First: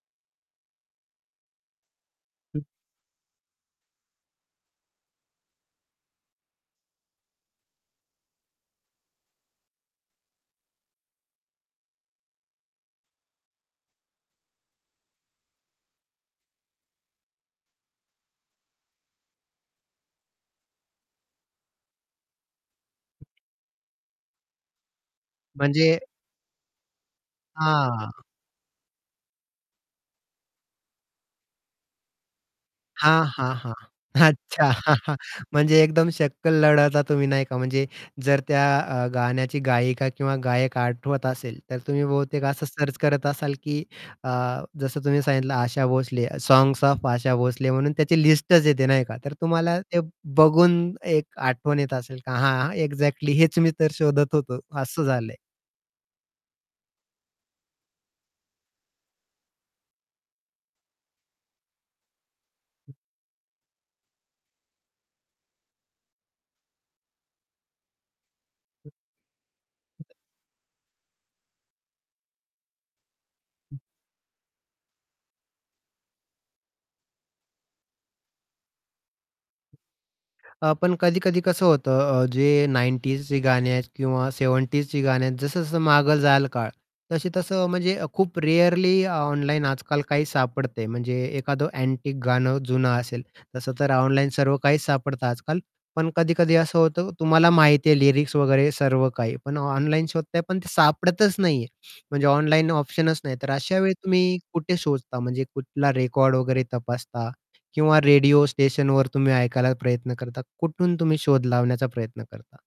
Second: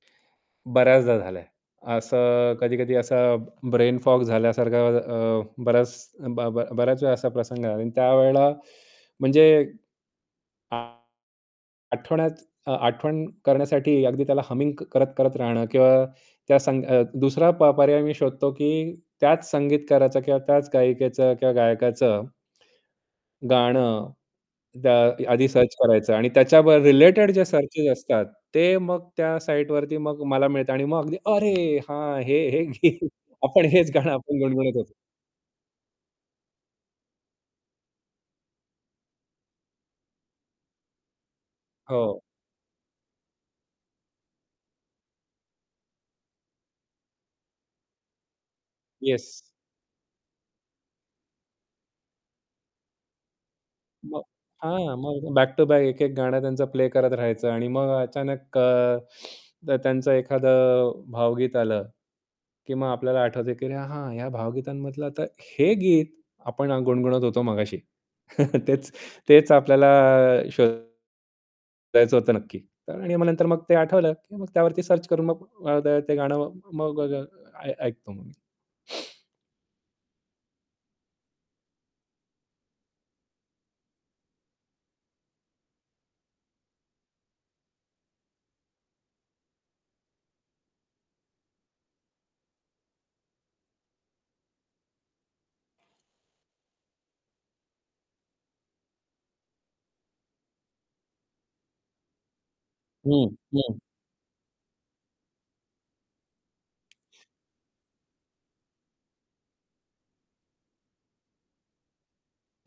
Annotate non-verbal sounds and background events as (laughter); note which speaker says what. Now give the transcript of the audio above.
Speaker 1: बऱ्याचदा झालंय. असं
Speaker 2: हं.
Speaker 1: कधी-कधी असा ब्रेन फॉग झाल्यासारखा अ, बऱ्याच ब ब बऱ्याच वेळा असा प्रसंग झाला आणि त्यावेळेला म्हणजे आठवणच अ, आठवण करण्यासाठी अगदी त्याला हमिंग क करत-करत राहणं किंवा त्या संग अ, दुसरा प पर्याय मी शोधतो, की त्याच संगीतकाराचा किंवा त्याच गायिकेचं किंवा गायकाचं गाणं द आधी सर्च
Speaker 2: म्हणजे
Speaker 1: करायचं आणि त्याच्यावर रिलेटेड जे सर्चेस
Speaker 2: हां.
Speaker 1: असतात. ते मग त्या साइटवरती मग मला मिळतात आणि मग अगदी, "अरे, हां, हे, हे, हे,
Speaker 2: हां, हां,
Speaker 1: आपण
Speaker 2: हां.
Speaker 1: हेच गाणं आपण
Speaker 2: अच्छा,
Speaker 1: गुणगुणत होतो."
Speaker 2: (chuckles) म्हणजे एकदम शक्कल लढवता तुम्ही, नाही का? म्हणजे जर त्या अ, गाण्याची गायिका किंवा गायक आठवत असेल, तर तुम्ही
Speaker 1: हो.
Speaker 2: बहुतेक असं सर्च करत असाल, की अ, जसं तुम्ही सांगितलं आशा भोसले, 'साँग्स ऑफ आशा भोसले' म्हणून त्याची लिस्टच येते नाही का? तर
Speaker 1: येस.
Speaker 2: तुम्हाला ते बघून एक आठवण येत असेल, का "हां, एक्झॅक्टली हेच मी तर
Speaker 1: मग
Speaker 2: शोधत होतो,"
Speaker 1: हां,
Speaker 2: असं
Speaker 1: मग
Speaker 2: झालंय.
Speaker 1: बॅक टू बॅक एक-एक गाणं त्यांचा प्ले करत राहायचं आणि मग अचानक अ, जर त्यांचं एखादं भावगीत आलं, की मग आपल्याला आठवतं, की "अरे, हां, ह्या भावगीतांमधलं तर हे गीत आपण अ, गुणगुणत होतो मघाशी." (chuckles) "तेच तेच आपल्याला, शोधायचं होतं नक्की." तर आणि नंतर मग ते आठवलं, की मग त्यावरती सर्च करून मग अ, द ते गाणं मग अ, द ऐ ऐकतो मी.
Speaker 2: अ, पण कधी-कधी कसं होतं अ, जे 90s ची गाणी आहेत किंवा 70s ची गाणी आहेत जसं-जसं मागे जाईल काळ तशी तसं म्हणजे अ, खूप रेअरली अ, ऑनलाईन आजकाल काही सापडते. म्हणजे एखादं अँटिक गाणं जुनं असेल, तसं तर ऑनलाईन सर्व काहीच सापडतं आजकाल, पण कधी-कधी असं होतं तुम्हाला माहिती आहे लिरिक्स वगैरे सर्व काही. पण ऑनलाईन शोधताय, पण ते सापडतच नाहीये. म्हणजे ऑनलाईन ऑप्शनच
Speaker 1: हं,
Speaker 2: नाही. तर अशा
Speaker 1: हं.
Speaker 2: वेळी तुम्ही कुठे शोधता? म्हणजे कुठला रेकॉर्ड वगैरे तपासता किंवा रेडिओ स्टेशनवर तुम्ही ऐकायला प्रयत्न करता, कुठून तुम्ही शोध लावण्याचा प्रयत्न करता?